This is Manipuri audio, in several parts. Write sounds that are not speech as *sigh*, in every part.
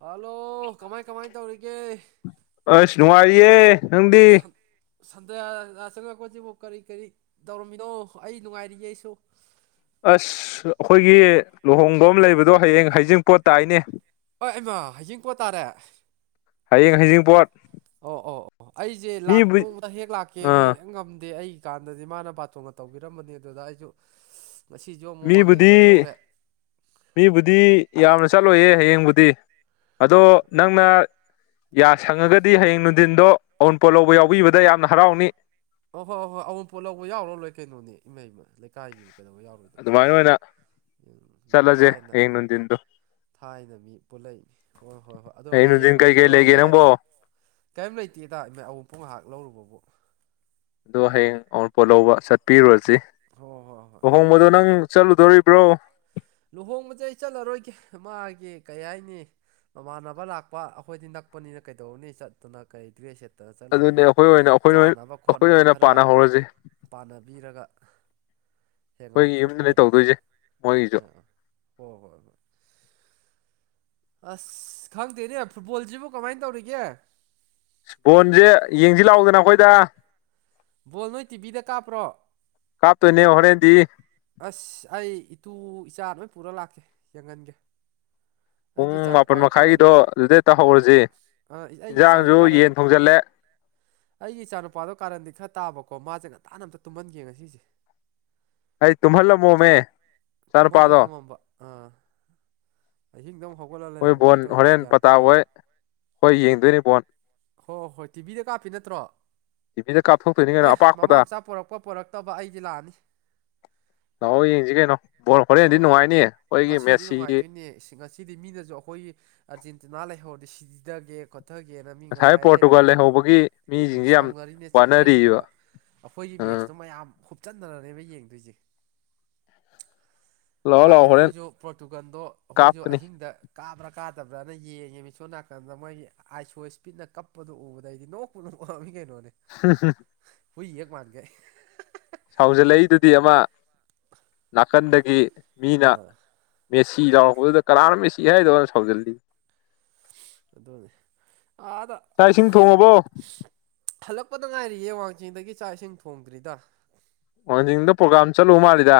ꯍꯜꯂꯣ ꯀꯃꯥꯏ ꯀꯃꯥꯏ ꯇꯧꯔꯤꯒꯦ ꯌꯦ ꯅꯪꯗꯤ ꯁꯟꯗꯌꯥ ꯆꯪꯉꯛꯄꯁꯤꯕꯨ ꯀꯔꯤ ꯀꯔꯤ ꯇꯧꯔꯝꯃꯤꯅꯣ ꯑꯩ ꯅꯨꯡꯉꯥꯏꯔꯤꯌꯦ ꯑꯩꯁꯨ ꯑꯁ ꯑꯩꯈꯣꯏꯒꯤ ꯂꯨꯍꯣꯡꯕ ꯑꯃ ꯂꯩꯕꯗꯣ ꯍꯌꯦꯡ ꯍꯩꯖꯤꯡ ꯄꯣꯠ ꯇꯥꯏꯅꯦ ꯑꯩꯃꯥ ꯍꯩꯖꯤꯡꯄꯣꯠ ꯇꯥꯔꯦ ꯍꯌꯦꯡ ꯍꯩꯖꯤꯡꯄꯣꯠ ꯑꯣ ꯑꯣ ꯑꯣ ꯑꯩꯁꯦ ꯂꯥꯛ ꯃꯤꯕꯨ ꯅꯣꯡꯃꯗ ꯍꯦꯛ ꯂꯥꯛꯀꯦ ꯍꯦꯛ ꯑꯥ ꯉꯝꯗꯦ ꯑꯩ ꯀꯥꯟꯗꯗꯤ ꯃꯥꯅ ꯕꯥꯇꯣꯅ ꯇꯧꯕꯤꯔꯝꯕꯅꯤ ꯑꯗꯨꯗ ꯑꯩꯁꯨ ꯉꯁꯤꯁꯨ ꯑꯃꯨꯛ ꯋꯥꯡꯖꯤꯡ ꯃꯤꯕꯨꯗꯤ ꯆꯠꯊꯣꯛꯎꯔꯦ ꯃꯤꯕꯨꯗꯤ ꯌꯥꯝ ꯆꯠꯂꯣꯏꯌꯦ ꯍꯌꯦꯡꯕꯨꯗꯤ ꯑꯗꯣ ꯅꯪꯅ ꯌꯥ ꯁꯪꯉꯒꯗꯤ ꯍꯌꯦꯡ ꯅꯨꯡꯊꯤꯟꯗꯣ ꯑꯎꯨꯟꯄꯣꯠ ꯂꯧꯕ ꯌꯥꯎꯕꯤꯕꯗ ꯌꯥꯝꯅ ꯍꯔꯥꯎꯅꯤ ꯑꯣ ꯍꯣꯏ ꯍ ꯍꯣꯏ ꯑꯋꯄꯣꯠ ꯂꯧꯕ ꯌꯥꯎꯔ ꯂꯣꯏ ꯀꯩꯅꯣꯅꯦ ꯏꯃꯩꯃ ꯂꯩꯀꯥꯏꯒꯤ ꯑꯗꯨ ꯃꯥꯏꯅ ꯑꯣꯏꯅ ꯃꯤ ꯆꯠꯂꯖꯦ ꯊꯥꯏꯅ ꯍꯌꯦꯡ ꯅꯨꯡꯊꯤꯟꯗꯣ ꯊꯥꯏꯅ ꯃꯤ ꯄꯨꯜꯂꯛꯏꯅꯤ ꯍꯣꯏ ꯍꯣꯏ ꯍꯣꯏ ꯑꯗꯣ ꯍꯌꯦꯡ ꯅꯨꯡꯊꯤꯟ ꯀꯩꯀꯩ ꯅꯨꯡꯊꯤꯗꯣ ꯂꯩꯒꯦ ꯍꯌꯦꯛ ꯅꯪꯕꯣ ꯀꯩꯝ ꯂꯩꯇꯦꯗ ꯏꯃꯥꯏ ꯑꯎꯟꯄꯣꯠ ꯉꯥꯏꯍꯥꯛ ꯂꯧꯔꯨꯕꯕꯨ ꯑꯗꯣ ꯍꯌꯦꯡ ꯑꯎꯨꯟ ꯄꯣꯠ ꯂꯧꯕ ꯆꯠꯄꯤꯔꯨꯔꯁꯤ ꯍꯣꯏ ꯍꯣꯏ ꯍꯣꯏ ꯂꯨꯍꯣꯡꯕꯗꯣ ꯅꯪ ꯆꯂꯨꯗꯧꯔꯤꯕ꯭ꯔꯣ ꯂꯨꯍꯣꯡꯕꯁꯦ ꯑꯩ ꯆꯠꯂꯔꯣꯏꯒꯦ ꯃꯥꯒꯤ ꯀꯩ ꯍꯥꯏꯅꯤ ꯃꯃꯥꯟꯅꯕ ꯂꯥꯛꯄ ꯑꯩꯈꯣꯏꯗꯤ ꯅꯛꯄꯅꯤꯅ ꯀꯩꯗꯧꯅꯤ ꯆꯠꯇꯅ ꯀꯔꯤꯗ꯭ꯔꯦꯁ ꯑꯗꯨꯅꯦ ꯑꯩꯈꯣꯏ ꯑꯣꯏꯅ ꯑꯩꯈꯣꯏ ꯑꯩꯈꯣꯏ ꯑꯣꯏꯅ ꯄꯥꯅ ꯍꯧꯔꯁꯤ ꯄꯥꯟꯅꯕꯤꯔꯒ ꯑꯩꯈꯣꯏꯒꯤ ꯌꯨꯝꯗꯅꯦ ꯇꯧꯗꯣꯏꯁꯦ ꯃꯣꯏꯒꯤ *unintelligible* ꯑꯥ ꯍꯣꯏ ꯍꯣꯏ ꯍꯣꯏ ꯑꯁ ꯈꯪꯗꯦꯅꯦ ꯐꯨꯠꯕꯣꯜꯁꯤꯕꯨ ꯀꯃꯥꯏ ꯇꯧꯔꯤꯒꯦ ꯕꯣꯟꯁꯦ ꯌꯦꯡꯁꯤ ꯂꯥꯛꯑꯣꯗꯅ ꯑꯩꯈꯣꯏꯗ ꯕꯣꯜ ꯅꯣꯏ ꯇꯤꯚꯤꯗ ꯀꯥꯞꯄ꯭ꯔꯣ ꯀꯥꯞꯇꯣꯏꯅꯦ ꯍꯣꯔꯦꯟꯗꯤ ꯑꯁ ꯑꯩ ꯏꯇꯨ ꯏꯆꯥ ꯂꯣꯏ ꯄꯨꯔ ꯂꯥꯛꯀꯦ ꯌꯦꯡꯍꯟꯒꯦ ꯄꯨꯡ ꯑꯩꯒꯤ ꯃꯥꯄꯜ ꯏꯆꯥꯅꯨꯄꯥꯗꯣ ꯀꯥꯔꯟ ꯃꯈꯥꯏꯒꯤꯗꯣ ꯑꯗꯨꯗ ꯍꯦꯛꯇ ꯍꯧꯔꯁꯦ ꯑꯥ ꯑꯩꯒꯤ ꯏꯆꯥꯁꯦ ꯌꯦꯟꯁꯥꯡꯁꯨ ꯀꯥꯔꯟ ꯌꯦꯟ ꯊꯣꯡꯖꯤꯜꯂꯦ ꯑꯩꯒꯤ ꯏꯆꯥꯅꯨꯄꯥꯗꯣ ꯀꯥꯔꯟꯗꯤ ꯈꯔ ꯇꯥꯕꯀꯣ ꯃꯥꯁꯦ ꯉꯟꯇꯥꯅ ꯑꯝꯇ ꯇꯨꯝꯍꯟꯒꯦ ꯉ ꯁꯤꯁꯦ ꯑꯩ ꯇꯨꯝꯍꯜꯂꯝ ꯃꯣꯃꯦ ꯇꯨꯝꯍꯜꯂ ꯊꯝꯃꯝꯕ ꯑꯥ ꯑꯍꯤꯡꯗꯪ ꯍꯧ ꯍꯣꯏ ꯕꯣꯟ ꯍꯣꯔꯦꯟ ꯄꯇꯥ ꯑꯣꯏ ꯍꯣꯏ ꯌꯦꯡꯗꯣꯏꯅꯤ ꯕꯣꯟ ꯍꯣꯏ ꯍꯣꯏ ꯇꯤꯚꯤꯗ ꯀꯥꯞꯄꯤ ꯅꯠꯇ꯭ꯔꯣ ꯇꯤꯚꯤꯗ ꯀꯥꯞꯊꯣꯛꯇꯣꯏꯅꯤ ꯀꯩꯅꯣ ꯑꯦ ꯃꯃꯥ ꯑꯄꯥꯛꯄꯗ ꯃꯆꯥ ꯄꯣꯔꯛꯄ ꯄꯣꯔꯛꯇꯕ ꯑꯩꯗꯤ ꯂꯥꯛꯑꯅꯤ ꯂꯥꯛꯑꯣ ꯌꯦꯡꯁꯤ ꯀꯩꯅꯣ ꯕꯣꯜ ꯍꯣꯔꯦꯟꯗꯤ ꯑꯣ ꯅꯨꯡꯉꯥꯏꯅꯤ ꯑꯩꯈꯣꯏꯒꯤ ꯉꯁꯤꯗꯤ ꯃꯦꯁꯤꯒꯤ ꯅꯨꯡꯉꯥꯏꯗꯣꯏꯅꯦ ꯉꯁꯤꯗꯤ ꯃꯤꯅꯁꯨ ꯑꯩꯈꯣꯏꯒꯤ ꯑꯥꯔꯖꯦꯟꯇꯤꯅꯥ ꯂꯩꯍꯧꯔꯗꯤ *unintelligible* ꯊꯒꯦꯅ ꯃꯤ ꯉꯁꯥꯏ ꯉꯥꯏ ꯄꯣꯔꯇꯨꯒꯥꯜ ꯂꯩꯔꯝꯃꯗꯕꯅꯦ ꯂꯩꯍꯧꯕꯒꯤ ꯑꯗꯨꯝ ꯃꯤꯁꯤꯡꯁꯦ ꯌꯥꯝ ꯁꯥꯎꯅꯔꯤꯅꯦ ꯋꯥꯅꯔꯤꯕ ꯆꯥꯛꯅꯔꯤꯅꯦꯕ ꯑꯩꯈꯣꯏꯒꯤ ꯎꯝ ꯃꯦꯠꯁꯇꯣ ꯃꯌꯥꯝ ꯍꯨꯞꯆꯟꯅꯔꯅꯦꯕ ꯌꯦꯡꯗꯣꯏꯁꯦ ꯂꯥꯛꯑꯣ ꯃꯥꯅꯦ ꯂꯥꯛꯑꯣ ꯍꯣꯔꯦꯟ ꯑꯩꯈꯣꯏꯁꯨ ꯄ꯭ꯔꯣꯇꯨꯒꯟꯗꯣ ꯑꯩꯈꯣꯏꯁꯨ ꯀꯥꯞꯀꯅꯤ ꯑꯍꯤꯡꯗ ꯀꯥꯕ꯭ꯔꯥ ꯀꯥꯗꯕ꯭ꯔꯅ ꯌꯦꯡꯉꯦ ꯃꯤ ꯁꯣꯝ ꯅꯥꯀꯟꯗ ꯃꯣꯏꯒꯤ ꯑꯥꯏꯁꯣ ꯏꯁꯄꯤꯠꯅ ꯀꯞꯄꯗꯣ ꯎꯕꯗ ꯑꯩꯗꯤ ꯅꯣꯛꯄꯨ ꯅꯣꯛꯑꯕꯅꯤ ꯀꯩꯅꯣ *unintelligible* ꯍꯨꯏ ꯍꯦꯛ ꯃꯥꯟꯒꯩ *unintelligible* ꯁꯥꯎꯖꯜꯂꯛꯏꯗꯨꯗꯤ ꯑꯃ ꯅꯥꯀꯟꯗꯒꯤ ꯃꯤꯅ ꯑꯥ ꯃꯦꯁ ꯁꯤ ꯂꯥꯎꯔꯛꯄꯗꯨꯗ ꯀꯅꯥꯥꯅꯣ ꯃꯦꯁꯤ ꯍꯥꯏꯗꯣ ꯁꯥꯎꯖꯤꯜꯂꯤ ꯑꯗꯥ ꯆꯥꯛ ꯏꯁꯤꯡ ꯊꯣꯡꯉꯕꯣ ꯍꯜꯂꯛ ꯄꯗ ꯉꯥꯏꯔꯤꯌꯦ ꯋꯥꯡꯖꯤꯡꯗꯒꯤ ꯆꯥꯛ ꯏꯁꯤꯡ ꯊꯣꯡꯗ꯭ꯔꯤꯗ ꯋꯥꯡꯖꯤꯡꯗ ꯄ꯭ꯔꯣꯒꯥ꯭ꯔꯝ ꯆꯠꯂꯨꯕ ꯃꯥꯜꯂꯤꯗ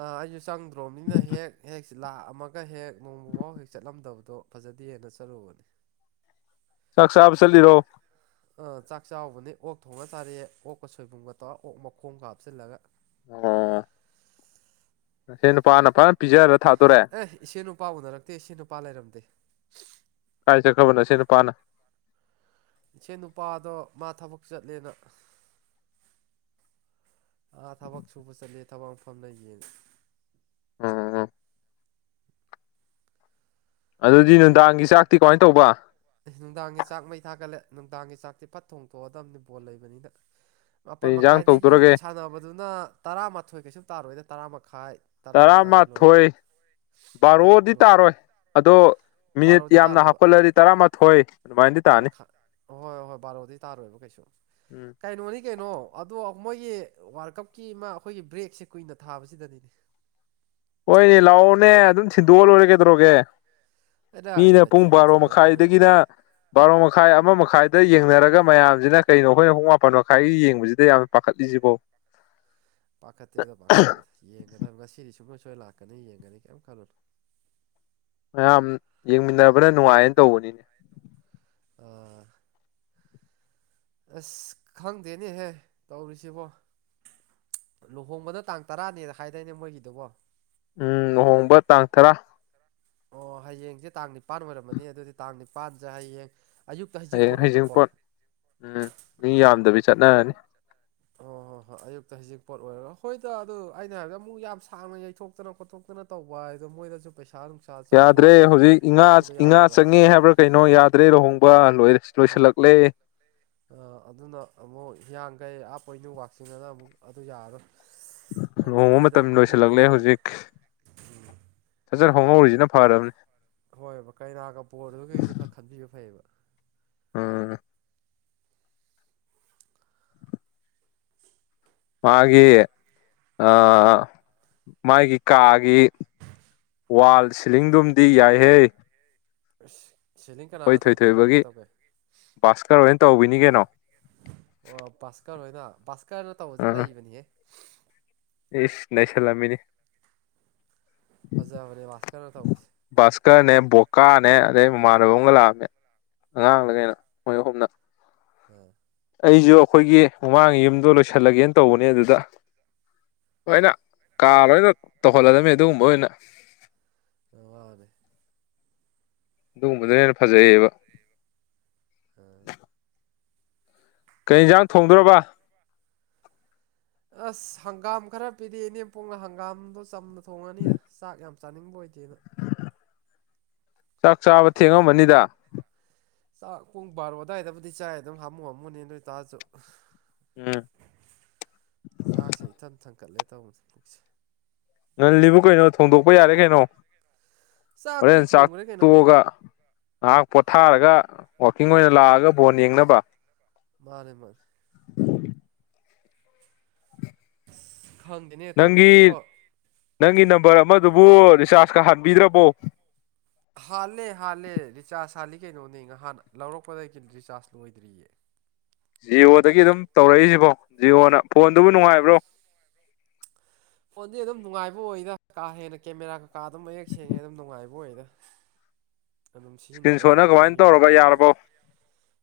ꯑꯥ ꯑꯩꯖꯨ ꯆꯪꯗ꯭ꯔꯣꯃꯤꯅ ꯍꯦꯛ ꯍꯦꯛ ꯂꯥꯛꯑꯝꯃꯒ ꯍꯦꯛ ꯅꯣꯡꯃꯕꯥꯎ ꯍꯦꯛ ꯆꯠꯂꯝꯗꯕꯗꯣ ꯐꯖ ꯖꯗꯦ ꯑꯗ ꯆꯠꯂꯨꯕꯅꯤ *inaudible* ꯆꯥꯛ ꯆꯥꯕ ꯆꯠꯂꯤꯔꯣ ꯑꯥ ꯆꯥꯛ ꯆꯥꯎꯕꯅꯤ ꯑꯣꯛ ꯊꯣꯡꯉ ꯆꯥꯔꯛꯑꯦ ꯑꯣꯛꯀ ꯁꯣꯏꯕꯨꯝꯒ ꯇꯧꯔꯒ ꯑꯣꯛ ꯃꯈꯣꯡꯒ ꯍꯥꯞꯆꯤꯜꯂꯒ ꯑꯥ ꯅꯁꯦꯟ ꯅꯨꯄꯥꯅ ꯐꯠ ꯑꯦ ꯏꯁꯦꯟ ꯅꯨꯄꯥ ꯎꯅꯔꯛꯇꯦ ꯏꯁꯦꯟ ꯅꯨꯄꯥ ꯂꯩꯔꯝꯗꯦ ꯀꯥꯏ ꯆꯠꯈ꯭ꯔꯕ ꯅꯥꯁꯦꯟ ꯅꯨꯄꯥꯅ ꯏꯆꯦꯟ ꯅꯨꯄꯥꯗꯣ ꯃꯥ ꯊꯕꯛ ꯆꯠꯂꯦꯅ ꯑꯥ ꯊꯕꯛ ꯁꯨꯕ ꯆꯠꯂꯦ ꯊꯕꯛ ꯃꯐꯝ ꯂꯩꯒꯤꯌꯦꯅ ꯑꯣ ꯑꯗꯨꯗꯤ ꯅꯨꯡꯗꯥꯡꯒꯤ ꯆꯥꯛꯇꯤ ꯀꯃꯥꯏ ꯇꯧꯕ ꯑꯦ ꯅꯨꯡꯗꯥꯡꯒꯤ ꯆꯥꯛ ꯃꯩ ꯊꯥꯒꯠꯂꯦ ꯅꯨꯡꯗꯥꯡꯒꯤ ꯆꯥꯛꯇꯤ ꯐꯠ ꯊꯣꯡꯊꯣꯛꯑꯗꯕꯅꯤ ꯕꯣꯜ ꯂꯩꯕꯅꯤꯅ ꯀꯩ ꯃꯥꯄꯜ ꯌꯦꯟꯖꯥꯡ ꯃꯈꯥꯏꯗꯒꯤ ꯇꯧꯗꯣꯔꯒꯦ ꯁꯥꯟꯅꯕꯗꯨꯅ ꯇꯔꯥꯃꯥꯊꯣꯏ ꯀꯩꯁꯨ ꯇꯥꯔꯣꯏꯗ ꯇꯔꯥ ꯃꯈꯥꯏ ꯇꯔꯥ ꯑꯗꯥꯏꯗ ꯂꯣꯏꯔꯦ ꯇꯔꯥꯃꯊꯣꯏ ꯑꯗꯥꯏ ꯕꯥꯔꯣꯗꯤ ꯂꯣꯏꯔꯦ ꯇꯥꯔꯣꯏ ꯑꯗꯣ ꯃꯤꯅꯤꯠ ꯕꯥꯔꯣꯗꯤ ꯌꯥꯝꯅ ꯇꯥꯔꯣꯏꯕ ꯍꯥꯞꯀꯠꯂꯗꯤ ꯇꯔꯥꯃꯥꯊꯣꯏ ꯑꯗꯨꯃꯥꯏꯅꯗꯤ ꯇꯥꯅꯤ ꯃꯈꯥ ꯍꯣꯏ ꯍꯣꯏ ꯕꯥꯔꯣꯗꯤ ꯇꯥꯔꯣꯏꯕ ꯀꯩꯁꯨ ꯎꯝ ꯀꯩꯅꯣꯅꯤ ꯀꯩꯅꯣ ꯑꯗꯣ ꯃꯣꯏꯒꯤ ꯋꯥ꯭ꯔꯜ ꯀꯞꯀꯤ ꯃꯥ ꯑꯩꯈꯣꯏꯒꯤ ꯕ꯭ꯔꯦꯛꯁꯦ ꯀꯨꯏꯅ ꯊꯥꯕꯖꯤꯗꯅꯤꯅꯦ ꯍꯣꯏꯅꯦ ꯂꯥꯛꯑꯣꯅꯦ ꯑꯗꯨꯝ ꯊꯤꯟꯗꯣꯛꯑ ꯂꯣꯏꯔꯦ ꯀꯩꯗꯧꯔꯒꯦ ꯑꯩꯅ ꯃꯤꯅ ꯄꯨꯡ ꯃꯆꯤꯟ ꯕꯥꯔꯣ ꯃꯆꯤꯟꯗꯣ ꯀꯩꯝ ꯂꯩꯇꯦ ꯃꯈꯥꯏꯗꯒꯤꯅ ꯕꯥꯔꯣ ꯃꯈꯥꯏ ꯑꯃ ꯃꯈꯥꯏ ꯌꯦꯡꯅꯔꯒ ꯃꯌꯥꯝꯖꯤꯅ ꯀꯩꯅꯣ ꯑꯩꯈꯣꯏꯅ ꯄꯨꯡ ꯃꯥꯄꯜ ꯃꯈꯥꯏꯒꯤ ꯌꯦꯡꯕꯖꯤꯗ ꯌꯥꯝ ꯄꯥꯈꯠꯂꯤꯖꯤꯕꯣ ꯄꯥꯈꯠꯇꯦꯗ ꯄꯥꯈꯠꯇꯦꯗ ꯌꯦꯡꯉꯗꯕꯅꯤ ꯉꯁꯤꯗꯤ ꯁꯨꯛꯁꯣꯏ ꯁꯣꯏ ꯂꯥꯛꯀꯅꯤ ꯌꯦꯡꯒꯅꯤ ꯀꯌꯤꯝ ꯈꯜꯂꯨꯅꯨ ꯃꯌꯥꯝ ꯌꯦꯡꯃꯤꯟꯅꯕꯅ ꯅꯨꯡꯉꯥꯏꯌꯦꯅ ꯇꯧꯕꯅꯤꯅꯦ ꯎꯝ ꯑꯁ ꯈꯪꯗꯦꯅꯦꯍꯦ ꯇꯧꯔꯤꯁꯤꯕꯣ ꯂꯨꯍꯣꯡꯕꯅ ꯇꯥꯡ ꯇꯔꯥꯅꯦꯅ ꯍꯥꯏꯗꯥꯏꯅꯦ ꯃꯣꯏꯒꯤꯗꯨꯕꯣ ꯎꯝ ꯂꯨꯍꯣꯡꯕ ꯇꯥꯡ ꯇꯔꯥ ꯑꯣ ꯍꯌꯦꯡꯖꯦ ꯇꯥꯡ ꯅꯤꯄꯥꯟ ꯑꯣꯏꯔꯝꯃꯅꯤ ꯑꯗꯨꯗꯤ ꯇꯥꯡ ꯅꯤꯄꯥꯟꯖꯦ ꯍꯌꯦꯡ ꯑꯌꯨꯛꯇ ꯍꯌꯦꯡ ꯑꯣꯏꯕꯀꯣ ꯍꯩꯖꯤꯡꯄꯣꯠ ꯎꯝ ꯃꯤ ꯌꯥꯝꯗꯕꯤ ꯆꯠꯅꯔꯅꯤ ꯇ ꯍꯧꯖꯤꯡꯄꯣꯠ ꯑꯣꯏꯔꯣ ꯍꯣꯏꯗ ꯑꯗꯨ ꯑꯩꯅ ꯍꯥꯏꯕꯗ ꯑꯃꯨꯛ ꯌꯥꯝ ꯁꯥꯡꯅ ꯌꯩꯊꯣꯛꯇꯅ ꯈꯣꯠꯇꯣꯛꯇꯅ ꯇꯧꯕ ꯍꯥꯏꯗꯣ ꯃꯣꯏꯗꯖꯨ ꯄꯩꯁꯥ ꯑꯗꯨꯝ ꯌꯥꯗ꯭ꯔꯦ ꯍꯧꯖꯤꯛ ꯏꯉꯥ ꯏꯉꯥ ꯆꯪꯉꯛꯑꯦ ꯍꯥꯏꯕ꯭ꯔꯥ ꯀꯩꯅꯣ ꯌꯥꯗ꯭ꯔꯦ ꯂꯨꯍꯣꯡꯕ ꯂꯣꯏꯔꯦ ꯑ ꯂꯣꯏꯁꯤꯜꯂꯛꯂꯦ ꯑ ꯑꯗꯨꯅ ꯑꯃꯨꯛ ꯍꯤꯌꯥꯡꯒꯩ ꯑꯥ ꯄꯣꯏꯅꯨ ꯋꯥꯛꯆꯤꯡ ꯑꯅ ꯑꯃꯨꯛ ꯑꯗꯨ ꯌꯥꯔꯔꯣꯏ ꯑꯗꯣ ꯂꯨꯍꯣꯡꯕ ꯍꯧꯖꯤꯛ ꯑꯗꯨꯝ ꯃꯇꯝ ꯍꯣꯡꯕꯤꯕꯁꯦ ꯂꯣꯏꯁꯤꯜꯂꯛꯂꯦ ꯐꯔꯦ ꯍꯧꯖꯤꯛ ꯍꯣꯡꯍꯧꯔꯤꯁꯤꯅ ꯐꯔꯕꯅꯤ ꯍꯣꯏꯕ ꯀꯩꯅꯒ ꯕꯣꯔꯗꯨꯒꯤꯖꯨ ꯈꯔ ꯈꯟꯕꯤꯕ ꯐꯩꯌꯦꯕ ꯑꯥ ꯃꯒꯤ ꯑꯥ ꯃꯒꯤ ꯀꯒꯤ ꯋꯥꯜ ꯁꯤꯂꯤꯡꯗꯨꯝꯗꯤ ꯌꯥꯏꯍꯦ ꯑꯁ ꯁꯦꯂꯤꯡ ꯈꯣꯏ ꯀꯅꯥꯅ ꯇꯧꯒꯦ ꯊꯣꯏꯊꯣꯏꯕꯒꯤ ꯀꯩꯅ ꯇꯧꯒꯦ ꯕꯥꯁꯀꯔ ꯍꯣꯏꯅ ꯇꯧꯕꯤꯅꯤꯒ ꯑꯣ ꯕꯥꯁꯀꯔ ꯍꯣꯏꯅ ꯕꯥꯁꯀꯔꯅ ꯇꯧꯕꯁꯤ ꯑꯥ ꯅꯩꯕꯅꯤꯍꯦ ꯏꯁ ꯅꯩꯁꯜꯂꯝꯃꯤꯅꯤ ꯐꯖꯕꯅꯦ ꯋꯥꯁꯀꯔꯅ ꯇꯧꯕꯁꯦ ꯀꯥꯅꯦ ꯑꯗꯩ ꯃꯃꯥꯟꯅꯕ ꯑꯃꯒ ꯂꯥꯛꯑꯝꯃꯦ ꯑꯉꯥꯡꯂ ꯑꯥ ꯀꯩꯅꯣ ꯃꯣꯏ ꯑꯍꯨꯝꯅ ꯑꯥ ꯑꯩꯖꯨ ꯑꯈꯣꯏꯒꯤ ꯃꯃꯥꯡꯒꯤ ꯌꯨꯝꯗꯣ ꯂꯣꯏꯁꯜꯂꯒꯦꯅ ꯇꯧꯕꯅꯦ ꯑꯗꯨꯗ ꯂꯣꯏꯅ ꯀꯥ ꯂꯣꯏꯅ ꯇꯧꯍꯜꯂꯗꯝꯅꯦ ꯑꯗꯨꯒꯨꯝꯕ ꯑꯣꯏꯅ ꯑꯉꯥꯡꯅꯦ ꯑꯗꯨꯒꯨꯝꯕꯗꯨꯅ ꯍꯦꯟꯅ ꯐꯖꯩꯌꯦꯕ ꯑꯥ ꯀꯩ ꯍꯦꯟꯖꯥꯡ ꯊꯣꯡꯗꯣꯔꯕ ꯑꯁ ꯍꯪꯒꯝ ꯈꯔ ꯄꯤꯔꯛꯑꯦ ꯏꯅꯦꯝꯄꯣꯛꯅ ꯍꯪꯒꯝꯗꯣ ꯆꯝꯅ ꯊꯣꯡꯉꯅꯤ ꯆꯥꯛ ꯌꯥꯝ ꯆꯥꯅꯤꯡꯕ ꯑꯣꯏꯗꯦꯕ ꯆꯥꯛ ꯆꯥꯕ ꯊꯦꯡꯉꯝꯃꯅꯤꯗ ꯆꯥꯛ ꯄꯨꯡ ꯕꯔꯣ ꯑꯗꯨꯏꯗꯕꯨꯗꯤ ꯆꯥꯏ ꯑꯗꯨꯝ ꯍꯥꯝꯃꯨ ꯍꯥꯝꯃꯨꯅꯦ ꯑꯗꯨ ꯑꯣꯏꯇꯔꯖꯨ ꯎꯝ ꯆꯥꯛꯁꯦ ꯏꯊꯟ ꯊꯟꯀꯠꯂꯦ ꯇꯧꯕꯅꯤ ꯄꯨꯛꯁꯦ ꯉꯜꯂꯤꯕꯨ ꯀꯩꯅꯣ ꯊꯣꯡꯗꯣꯛꯄ ꯌꯥꯔꯦ ꯀꯩꯅꯣ ꯆꯥꯛꯇꯤ ꯍꯣꯔꯦꯟ ꯆꯥꯛ ꯊꯣꯡꯈ꯭ꯔꯦ ꯀꯩꯅꯣ ꯇꯣꯛꯑꯒ ꯉꯍꯥꯛ ꯄꯣꯊꯔꯒ ꯋꯥꯛꯀꯤꯡ ꯑꯣꯏꯅ ꯂꯥꯛꯑꯒ ꯕꯣꯟ ꯌꯦꯡꯅꯕ ꯃꯥꯅꯦ ꯃꯥꯅꯦ ꯈꯪꯗꯦꯅꯦ ꯅꯪꯒꯤ ꯇꯧꯔꯤꯁꯤꯕꯣ ꯅꯪꯒꯤ ꯅꯝꯕꯔ ꯑꯃꯗꯨꯕꯨ ꯔꯤꯆꯥꯔꯖꯀ ꯍꯟꯕꯤꯗ꯭ꯔꯕꯣ ꯍꯥꯜꯂꯦ ꯍꯥꯜꯂꯦ ꯔꯤꯆꯥꯔꯖ ꯍꯥꯜꯂꯤ ꯀꯩꯅꯣꯅꯦ ꯉꯍꯥꯟ ꯂꯧꯔꯛꯄꯗꯒꯤ ꯔꯤꯆꯥꯔꯖ ꯂꯣꯏꯗ꯭ꯔꯤꯌꯦ ꯖꯤꯌꯣꯗꯒꯤ ꯑꯗꯨꯝ ꯇꯧꯔꯛꯏꯁꯤꯕꯣ ꯖꯤꯌꯣꯅ ꯐꯣꯟꯗꯨꯕꯨ ꯅꯨꯡꯉꯥꯏꯕ꯭ꯔꯣ ꯐꯣꯟꯗꯤ ꯑꯗꯨꯝ ꯅꯨꯡꯉꯥꯏꯕ ꯑꯣꯏꯗ ꯀꯥ ꯍꯦꯟꯅ ꯀꯦꯃꯦꯔ ꯀꯩꯀꯥ ꯑꯗꯨꯝ ꯃꯌꯦꯛ ꯁꯦꯡꯉꯦ ꯑꯗꯨꯝ ꯅꯨꯡꯉꯥꯏꯕ ꯑꯣꯏꯗ *inaudible* ꯑꯗꯨꯝ ꯏꯁꯀ꯭ꯔꯤꯟ ꯁꯤꯖꯤꯟꯅꯕ ꯁꯣꯠꯅ ꯌꯥꯅꯤ ꯀꯃꯥꯏꯅ ꯆꯍꯤ ꯃꯔꯤ ꯇꯧꯔꯕ ꯌꯥꯔꯕꯣ ꯃꯉꯥꯃꯛ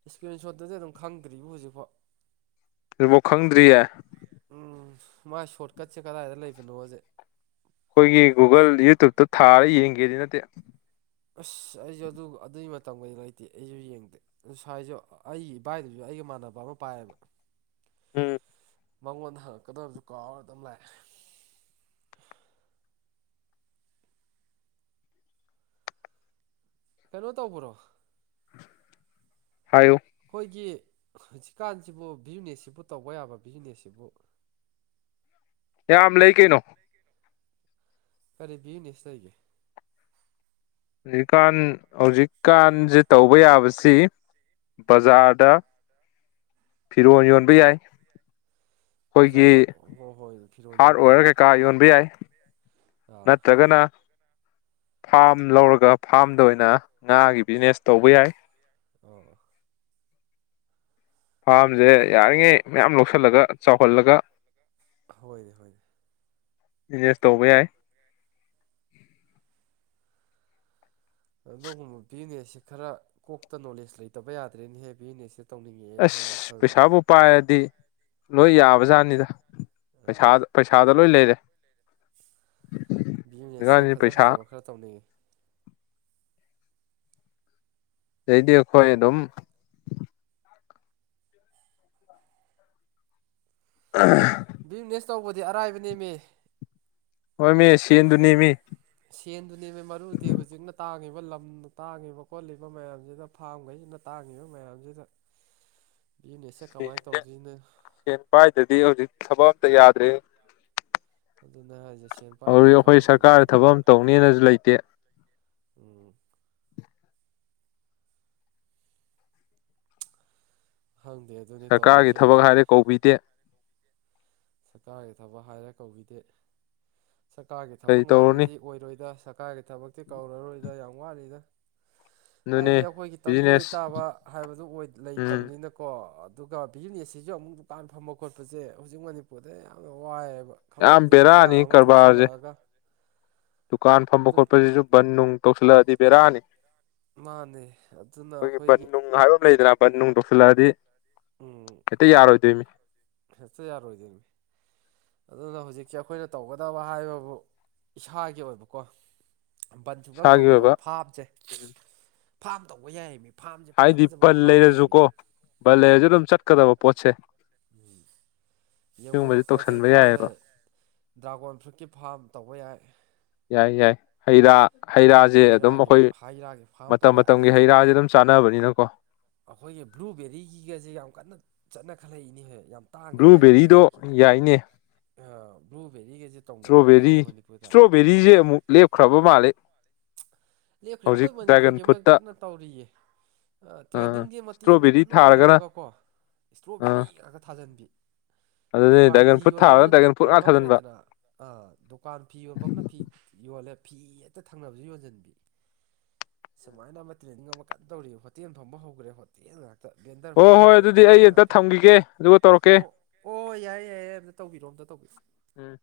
ꯏꯁꯀ꯭ꯔꯤꯟ ꯁꯣꯠꯇꯨꯗꯤ ꯑꯗꯨꯝ ꯈꯪꯗ꯭ꯔꯤꯕꯣ ꯍꯧꯖꯤꯛꯐꯥꯎ ꯑꯗꯨꯕꯥꯎ ꯈꯪꯗ꯭ꯔꯤꯌꯦ ꯎꯝ ꯃꯥꯏ ꯁꯣꯔꯠꯀꯠꯁꯦ ꯀꯗꯥꯏꯗ ꯂꯩꯕꯅꯣꯖꯦ ꯑꯈꯣꯏꯒꯤ ꯒꯨꯒꯜ ꯌꯨꯇꯨꯞꯇ ꯊꯥꯔ ꯌꯦꯡꯒꯦꯗꯤ ꯅꯠꯇꯦ ꯑꯁ ꯑꯩꯖꯨ ꯑꯗꯨ ꯑꯗꯨꯒꯤ ꯃꯇꯝꯒꯩꯗꯤ ꯂꯩꯇꯦ ꯑꯩꯖꯨ ꯌꯦꯡꯗꯦ ꯉꯁꯥꯏꯖꯨ ꯑꯩꯒꯤ ꯏꯕꯥꯏꯗꯨꯖꯨ ꯑꯩ ꯑꯩꯒ ꯏꯃꯥꯟꯅꯕ ꯑꯃ ꯄꯥꯏꯌꯦꯕ ꯎꯝ ꯃꯉꯣꯟꯗ ꯍꯪꯉꯛꯀꯗꯕꯖꯨ ꯀꯥꯎꯔ ꯑꯗꯨꯝ ꯂꯥꯛꯑꯦ ꯀꯩꯅꯣ ꯇꯧꯕ꯭ꯔꯣ ꯍꯥꯏꯌꯨ ꯒꯤ ꯍꯧꯖꯤꯛꯀꯥꯟꯖꯤꯕꯨ ꯕꯤꯖꯤꯅꯦꯁꯁꯤꯕꯨ ꯇꯧꯕ ꯌꯥꯕ ꯕꯤꯖꯤꯅꯦꯁꯁꯤꯕꯨ ꯌꯥꯝ ꯂꯩ ꯀꯩꯅꯣ ꯀꯔꯤ ꯕꯤꯖꯤꯅꯦꯁ ꯂꯩꯒꯦ ꯍꯧꯖꯤꯛꯀꯥꯟ ꯍꯧꯖꯤꯛꯀꯥꯟꯁꯦ ꯇꯧꯕ ꯌꯥꯕꯁꯤ ꯕꯖꯥꯔꯗ ꯐꯤꯔꯣꯜ ꯌꯣꯟꯕ ꯌꯥꯏ ꯑꯩꯈꯣꯏꯒꯤ ꯕꯖꯥꯔꯗ ꯍꯣ ꯍꯣꯏ ꯐꯤꯔꯣ ꯌꯣꯟꯕꯁꯨ ꯑꯥ ꯅꯠꯇ꯭ꯔꯒꯅꯥ ꯐꯥꯔꯝ ꯂꯧꯔꯒ ꯐꯥꯝꯗ ꯑꯣꯏꯅ ꯉꯥꯒꯤ ꯕꯤꯖꯤꯅꯦꯁ ꯇꯧꯕ ꯌꯥꯏ ꯑꯣ *inaudible* ꯐꯥꯔꯝꯁꯦ ꯌꯥꯔꯤꯉꯩ ꯃꯌꯥꯝ ꯂꯧꯁꯤꯜꯂꯒ ꯆꯥꯎꯍꯜꯂꯒ ꯍꯣꯏꯅꯦ ꯍꯣꯏꯅꯦ ꯕꯤꯖꯤꯅꯦꯁ ꯇꯧꯕ ꯌꯥꯏ ꯑꯗꯨꯒꯨꯝꯕ ꯕꯤꯖꯤꯅꯦꯁꯁꯦ ꯈꯔ ꯀꯣꯛꯇ ꯅꯣꯂꯦꯖ ꯂꯩꯇꯕ ꯌꯥꯗ꯭ꯔꯦꯅꯦꯍꯦ ꯕꯤꯖꯤꯅꯦꯁꯁꯦ ꯇꯧꯅꯤꯡꯉꯛꯑꯦꯅꯦꯍꯦ ꯑꯁ ꯋꯥꯈꯜꯗ ꯄꯩꯁꯥꯕꯨ ꯄꯥꯏꯔꯗꯤ ꯂꯣꯏ ꯌꯥꯕꯖꯥꯠꯅꯤꯗ ꯄꯩꯁꯥ ꯄꯩꯁꯥꯗ ꯂꯣꯏ ꯂꯩꯔꯦ ꯕꯤꯌꯅꯦꯁꯁꯦ ꯍꯧꯖꯤꯛꯀꯥꯟꯁꯤ ꯐꯖ ꯄꯩꯁꯥ ꯐꯖꯕ ꯈꯔ ꯇꯧꯅꯤꯡꯉꯤ ꯁꯤꯗꯩꯗꯤ ꯑꯩꯈꯣꯏ ꯑꯗꯨꯝ ꯑ ꯕꯤꯖꯤꯅꯦꯁ ꯇꯧꯕꯗꯤ ꯑꯔꯥꯏꯕ ꯅꯦꯝꯃꯤ ꯍꯣꯏ ꯃꯤ ꯁꯦꯟꯗꯨꯅꯤ ꯃꯤ ꯁꯦꯟꯗꯨꯅꯦꯕ ꯃꯔꯨꯗꯤ ꯍꯧꯖꯤꯛꯅ ꯇꯥ ꯑꯗꯨꯒ ꯂꯝꯅ ꯇꯥꯡꯉꯤꯕ ꯈꯣꯠꯂꯤꯕ ꯃꯌꯥꯝꯁꯤꯗ ꯐꯥꯝꯈꯩꯁꯤꯅ ꯇꯥꯡꯉꯤꯕ ꯃꯌꯥꯝꯁꯤꯗ *inaudible* ꯕꯤꯖꯤꯅꯦꯁꯁꯦ ꯀꯃꯥꯏꯅ ꯁꯦꯟꯁꯦ ꯇꯧꯗꯣꯏꯅꯣ ꯁꯦꯟ ꯄꯥꯏꯗꯗꯤ ꯍꯧꯖꯤꯛ ꯊꯕꯛ ꯑꯝꯇ ꯌꯥꯗ꯭ꯔꯦ ꯑꯗꯨꯅꯦ ꯍꯥꯏꯁꯦ ꯁꯦꯟ ꯍꯧꯖꯤꯛ ꯄꯥꯏꯗꯗꯤ ꯊꯕꯛ ꯑꯩꯈꯣꯏ ꯑꯝꯇꯁꯨ ꯁꯔꯀꯥꯔ ꯊꯕꯛ ꯌꯥꯗ꯭ꯔꯕꯅꯤꯅ ꯑꯃ ꯇꯧꯅꯤꯅꯁꯨ ꯂꯩꯇꯦ *inaudible* ꯎꯝ ꯈꯪꯗꯦ ꯑꯗꯨꯅꯤ ꯁꯔꯀꯥꯔꯒꯤ ꯇꯧꯔꯤꯁꯦ ꯊꯕꯛ ꯍꯧꯖꯤꯛ ꯍꯥꯏꯔꯦ ꯀꯧꯕꯤꯗꯦ ꯁꯔꯀꯥꯔꯒꯤ ꯊꯕꯛ ꯍꯥꯏꯔꯦ ꯀꯧꯕꯤꯗꯦ ꯁꯔꯀꯥꯔꯒꯤ ꯊꯕꯛ ꯀꯔꯤ ꯇꯧꯔꯨꯅꯤ ꯉꯥꯏꯕꯗꯤ ꯑꯣꯏꯔꯣꯏꯗ ꯁꯔꯀꯥꯔꯒꯤ ꯊꯕꯛꯇꯤ ꯀꯧꯔꯔꯣꯏꯗ ꯌꯥꯝ ꯋꯥꯠꯂꯤꯗ ꯑꯗꯨꯅꯤ ꯍꯥꯏꯗꯤ ꯑꯩꯈꯣꯏꯒꯤ ꯇꯪꯗꯨ ꯕꯤꯖꯤꯅꯦꯁ ꯂꯩꯇꯥꯕ ꯍꯥꯏꯕꯗꯨ ꯑꯣꯏ ꯎꯝ ꯂꯩꯇꯕꯅꯤꯅꯀꯣ ꯑꯗꯨꯒ ꯕꯤꯖꯤꯅꯦꯁꯁꯤꯁꯨ ꯑꯃꯨꯛ ꯗꯨꯀꯥꯟ ꯐꯝꯕ ꯈꯣꯠꯄꯁꯦ ꯍꯧꯖꯤꯛ ꯃꯅꯤꯄꯨꯔꯗ ꯌꯥꯝꯅ ꯋꯥꯏꯑꯦꯕ ꯌꯥꯝ ꯈꯪꯍꯧꯗꯅ ꯏꯔꯥꯡ ꯕꯦꯔꯥꯅꯤ ꯑꯃ ꯀꯔꯕꯥꯔꯁꯦ ꯊꯣꯛꯆꯤꯜꯂꯛꯑꯒ ꯗꯨꯀꯥꯟ ꯐꯝꯕ ꯈꯣꯠꯄꯁꯤꯁꯨ ꯕꯟ ꯅꯨꯡ ꯇꯧꯁꯤꯜꯂꯛꯑꯗꯤ ꯕꯦꯔꯥꯅꯤ ꯃꯥꯥꯟꯅꯦ ꯑꯗꯨꯅ ꯑꯩꯈꯣꯏꯒꯤ ꯕꯟꯅꯨꯡ ꯇꯧꯁꯤꯜꯂꯛꯑꯗꯤ ꯎꯝ ꯍꯦꯛꯇ ꯌꯥꯔꯣꯏꯗꯣꯏꯅꯤ ꯍꯦꯛꯇ ꯌꯥꯔꯣꯏꯗꯣꯏꯃꯤ ꯑꯗꯨꯅ ꯍꯧꯖꯤꯛꯀꯤ ꯑꯩꯈꯣꯏꯅ ꯇꯧꯒꯗꯕ ꯍꯥꯏꯕꯕꯨ ꯏꯁꯥꯒꯤ ꯑꯣꯏꯕꯀꯣ ꯕꯟ ꯁꯨꯡꯇꯧ ꯏꯁꯥꯒꯤ ꯇꯧꯗꯕ ꯑꯣꯏꯕ ꯐꯥꯝꯁꯦ ꯎꯝ ꯐꯥꯝ ꯇꯧꯕ ꯌꯥꯏꯌꯦ ꯃꯤ ꯍꯥꯏꯗꯤ ꯕꯟ ꯂꯩꯔꯁꯨꯀꯣ ꯕꯟ ꯎꯝ ꯂꯩꯔꯁꯨ ꯑꯗꯨꯝ ꯆꯠꯀꯗꯕ ꯄꯣꯠꯁꯦ ꯌꯦꯡꯉꯨ ꯁꯤꯒꯨꯝꯕꯁꯦ ꯀꯩꯀꯩ ꯇꯧꯁꯟꯕ ꯐꯥꯔꯝ ꯌꯥꯏꯑꯕ ꯂꯩ ꯗ꯭ꯔꯥꯒꯣꯟ ꯐ꯭ꯔꯨꯠꯀꯤ ꯐꯥꯔꯝ ꯇꯧꯕ ꯌꯥꯏ ꯌꯥꯏ ꯌꯥꯏ ꯍꯩꯔꯥ ꯍꯩ ꯔꯥꯁꯦ ꯑꯗꯨꯝ ꯔꯥꯒꯤ ꯑꯩꯈꯣꯏ ꯍꯩ ꯔꯥꯒꯤ ꯐꯥꯔꯝ ꯃꯇꯝ ꯇꯧꯋꯦ ꯃꯇꯝꯒꯤ ꯑꯗꯒꯤ ꯍꯩꯔꯥꯁꯦ ꯑꯗꯨꯝ ꯆꯥꯅꯕꯅꯤꯅꯀꯣ ꯑꯩꯈꯣꯏꯒꯤ ꯕ꯭ꯂꯨꯕꯦꯔꯤꯒꯤꯒꯁꯦ ꯌꯥꯝ ꯀꯟꯅ ꯆꯠꯅ ꯈꯜꯂꯛꯏꯅꯦꯍꯦ ꯌꯥꯝ ꯇꯥꯡꯉꯦ ꯍꯥꯏꯔꯤꯅꯦ ꯕ꯭ꯂꯨꯕꯦꯔꯤꯗꯣ ꯑꯩꯈꯣꯏꯒꯤ ꯌꯥꯏꯅꯦ ꯑꯥ ꯕ꯭ꯂꯨ ꯏꯁꯇ꯭ꯔꯣꯕꯦꯔꯤ ꯏꯁꯇ꯭ꯔꯣꯕꯦꯔꯤꯁꯦ ꯑꯃꯨꯛ ꯂꯦꯞꯈ꯭ꯔꯕ ꯃꯥꯜꯂꯦ ꯂꯦꯞꯈ꯭ꯔꯦ ꯑꯩꯈꯣꯏ ꯍꯧꯖꯤꯛ ꯗ꯭ꯔꯥꯒꯟ ꯃꯅꯤꯄꯨꯔꯒꯤ ꯑꯃ ꯐ꯭ꯔꯨꯠꯇ ꯀꯟꯅ ꯇꯧꯔꯤꯌꯦ ꯑꯥ ꯇ꯭ꯔꯦꯟꯗꯤꯡꯁꯦ ꯃꯇꯦꯛ ꯑꯃ ꯏꯁꯇ꯭ꯔꯣꯕꯦꯔꯤ ꯀꯟꯅ ꯊꯥꯔꯒꯅ ꯑꯣꯏꯔꯝꯃꯒꯀꯣ ꯏꯁꯇ꯭ꯔꯣꯕꯦꯔꯤ ꯉꯥꯛꯇ ꯊꯥꯖꯟꯕꯤ ꯑꯗꯣ ꯗꯨꯀꯥꯟ ꯐꯤ ꯌꯣꯟꯐꯝꯗ ꯗꯨꯀꯥꯟ ꯐꯝꯈ꯭ꯔꯦꯗꯅ ꯑꯥ ꯗꯨꯀꯥꯟ ꯐꯤ ꯌꯣꯟꯕ ꯑꯃꯅ ꯐꯤ ꯌꯣꯜꯂꯦ ꯐꯤ ꯑꯇ ꯊꯪꯅꯕꯁꯨ ꯌꯣꯟꯖꯟꯕꯤ ꯁꯨꯃꯥꯏꯅ ꯑꯃ ꯇ꯭ꯔꯦꯅꯤꯡ ꯑꯃ ꯀꯟꯅ ꯇꯧꯔꯤ ꯍꯣꯇꯦꯜ ꯐꯕ ꯍꯧꯈ꯭ꯔꯦ ꯍꯣꯇꯦꯜꯅ ꯚꯦꯟꯗꯔ ꯍꯣꯏ ꯐꯝꯕ ꯍꯣꯏ ꯍꯧꯈ꯭ꯔꯦ ꯑꯗꯨꯗꯤ ꯑꯩ ꯚꯦꯟꯗꯔ ꯑꯝꯇ ꯉꯥꯛꯇ ꯊꯝꯈꯤꯒꯦ ꯑꯗꯨꯒ ꯇꯧꯔꯛꯀꯦ ꯑꯣ ꯑꯣ ꯌꯥꯏꯌꯦ ꯌꯥꯏꯌꯦ ꯑꯝꯇ ꯇꯧꯕꯤꯔꯣꯝ ꯇꯧꯕꯁꯨ ꯎꯝ